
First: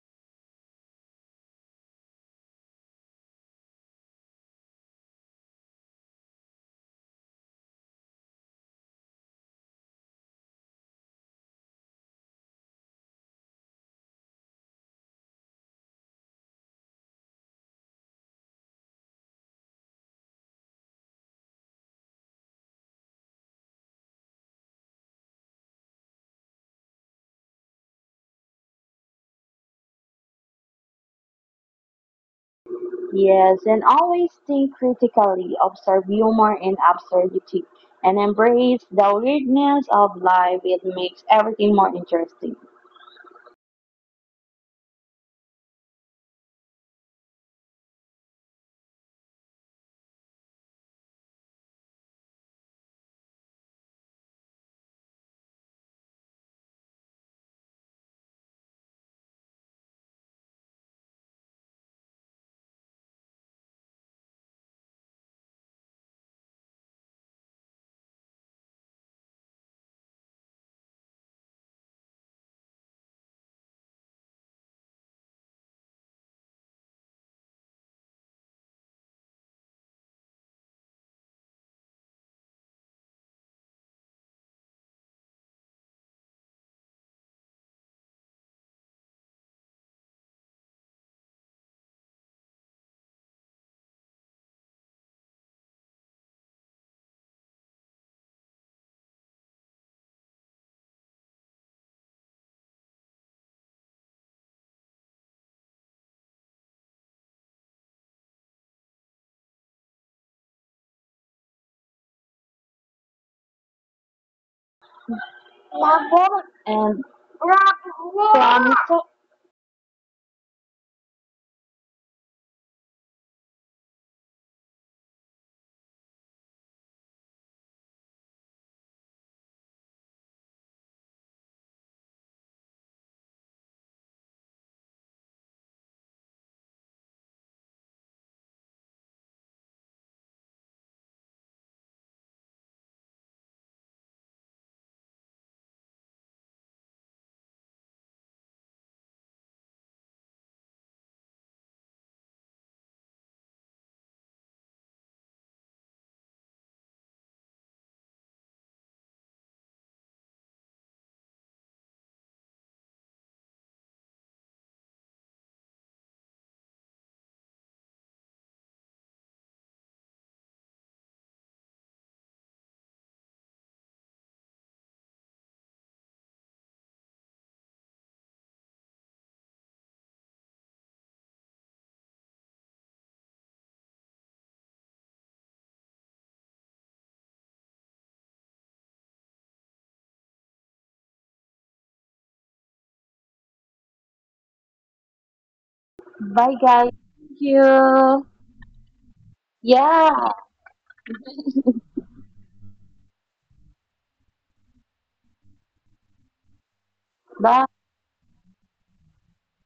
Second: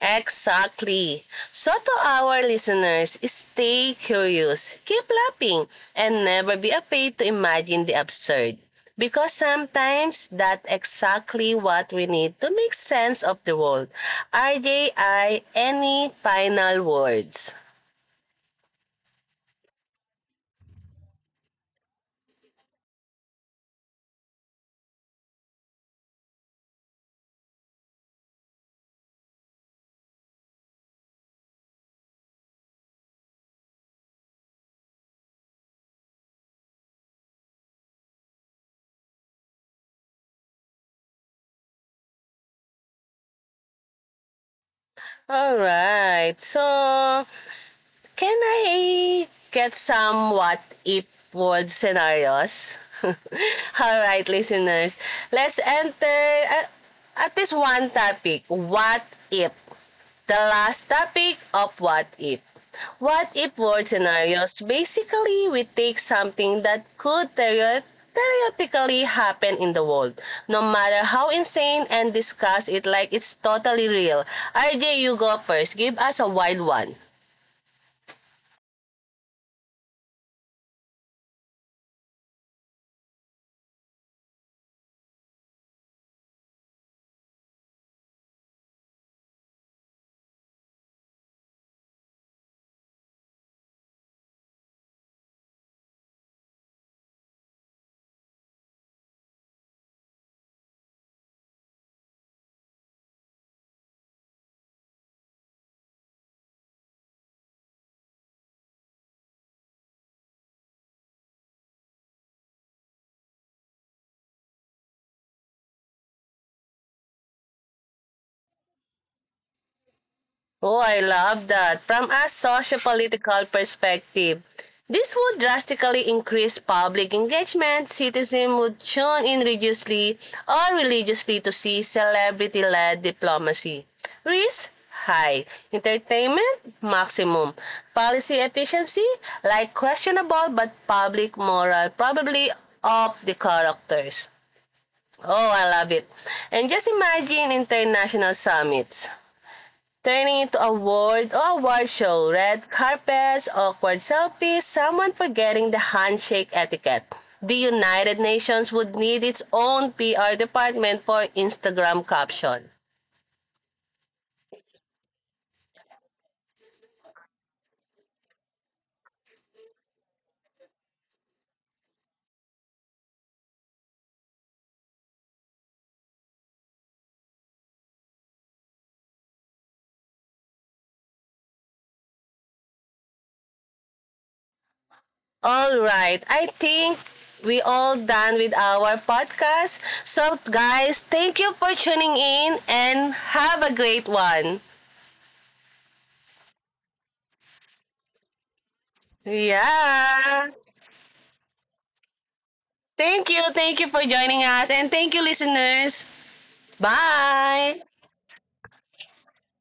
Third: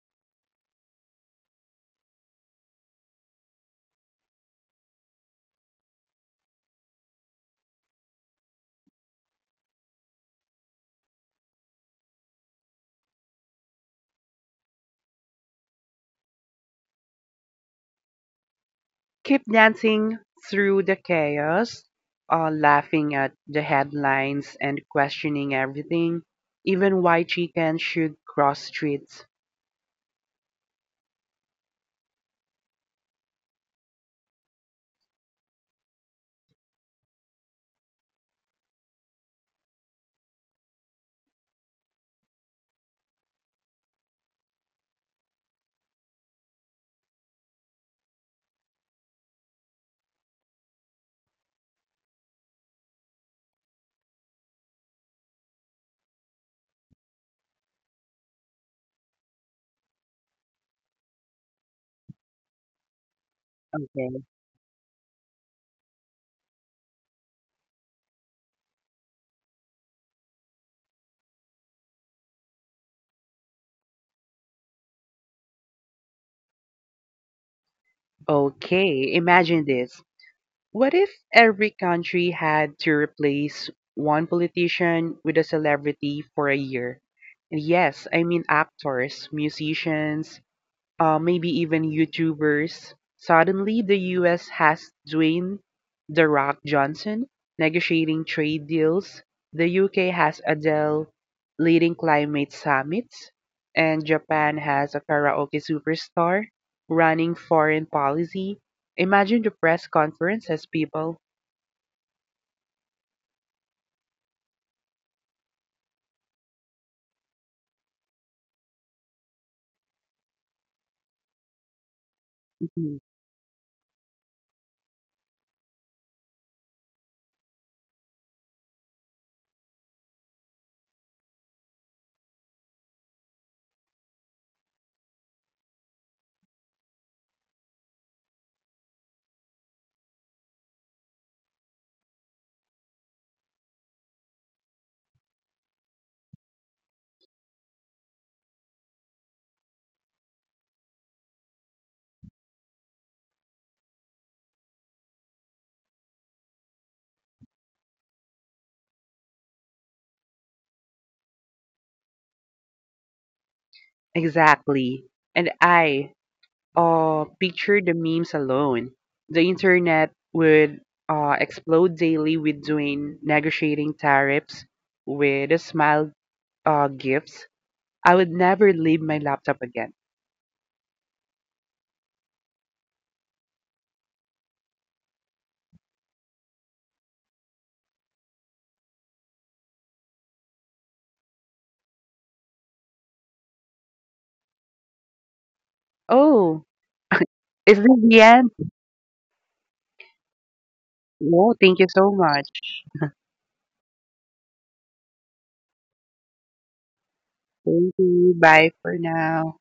Exactly. So to our listeners, stay curious, keep laughing, and never be afraid to imagine the absurd. Because sometimes that's exactly what we need to make sense of the world. RJI, any final words?
Keep dancing through the chaos, laughing at the headlines and questioning everything, even why chicken should cross streets.
Yes, and always think critically, observe humor and absurdity, and embrace the weirdness of life. It makes everything more interesting.
All right, so Can I get some what if world scenarios? All right, listeners. Let's enter at this one topic. What if? The last topic of what if. What if world
Okay.
scenarios? Basically, we take something that could theoretically happen in the world, no matter how insane, and discuss it like it's totally real. RJ, you go first. Give us a wild one.
Okay, imagine this. What if every country had to replace one politician with a celebrity for a year? And yes, I mean actors, musicians, maybe even YouTubers. Suddenly, the US has Dwayne The Rock Johnson negotiating trade deals, the UK has Adele leading climate summits, and Japan has a karaoke superstar running foreign policy. Imagine the press conference as people.
And from so,
Oh, I love that. From a
Mhm.
political perspective, this would drastically increase public engagement. Citizens would tune in religiously or religiously to see celebrity-led diplomacy. Risk high. Entertainment maximum. Policy efficiency like questionable but public moral probably of the characters. Oh, I love it. And just imagine international summits. Turning into a world or award show, red carpets, awkward selfies, someone forgetting the handshake etiquette. The United Nations would need its own PR department for Instagram caption.
Exactly. And I Picture the memes alone. The internet would explode daily with doing negotiating tariffs with a smile gifts. I would never leave my laptop again.
All right, I think we all done with our podcast. So guys, thank you for tuning in and have a great one.
Bye
Oh,
guys. Thank
is this
you.
the end?
Yeah,
Yeah.
No, thank you so much.
Thank you. Thank you for joining us and thank you listeners.
bye.
Bye.
Thank you. Bye for now.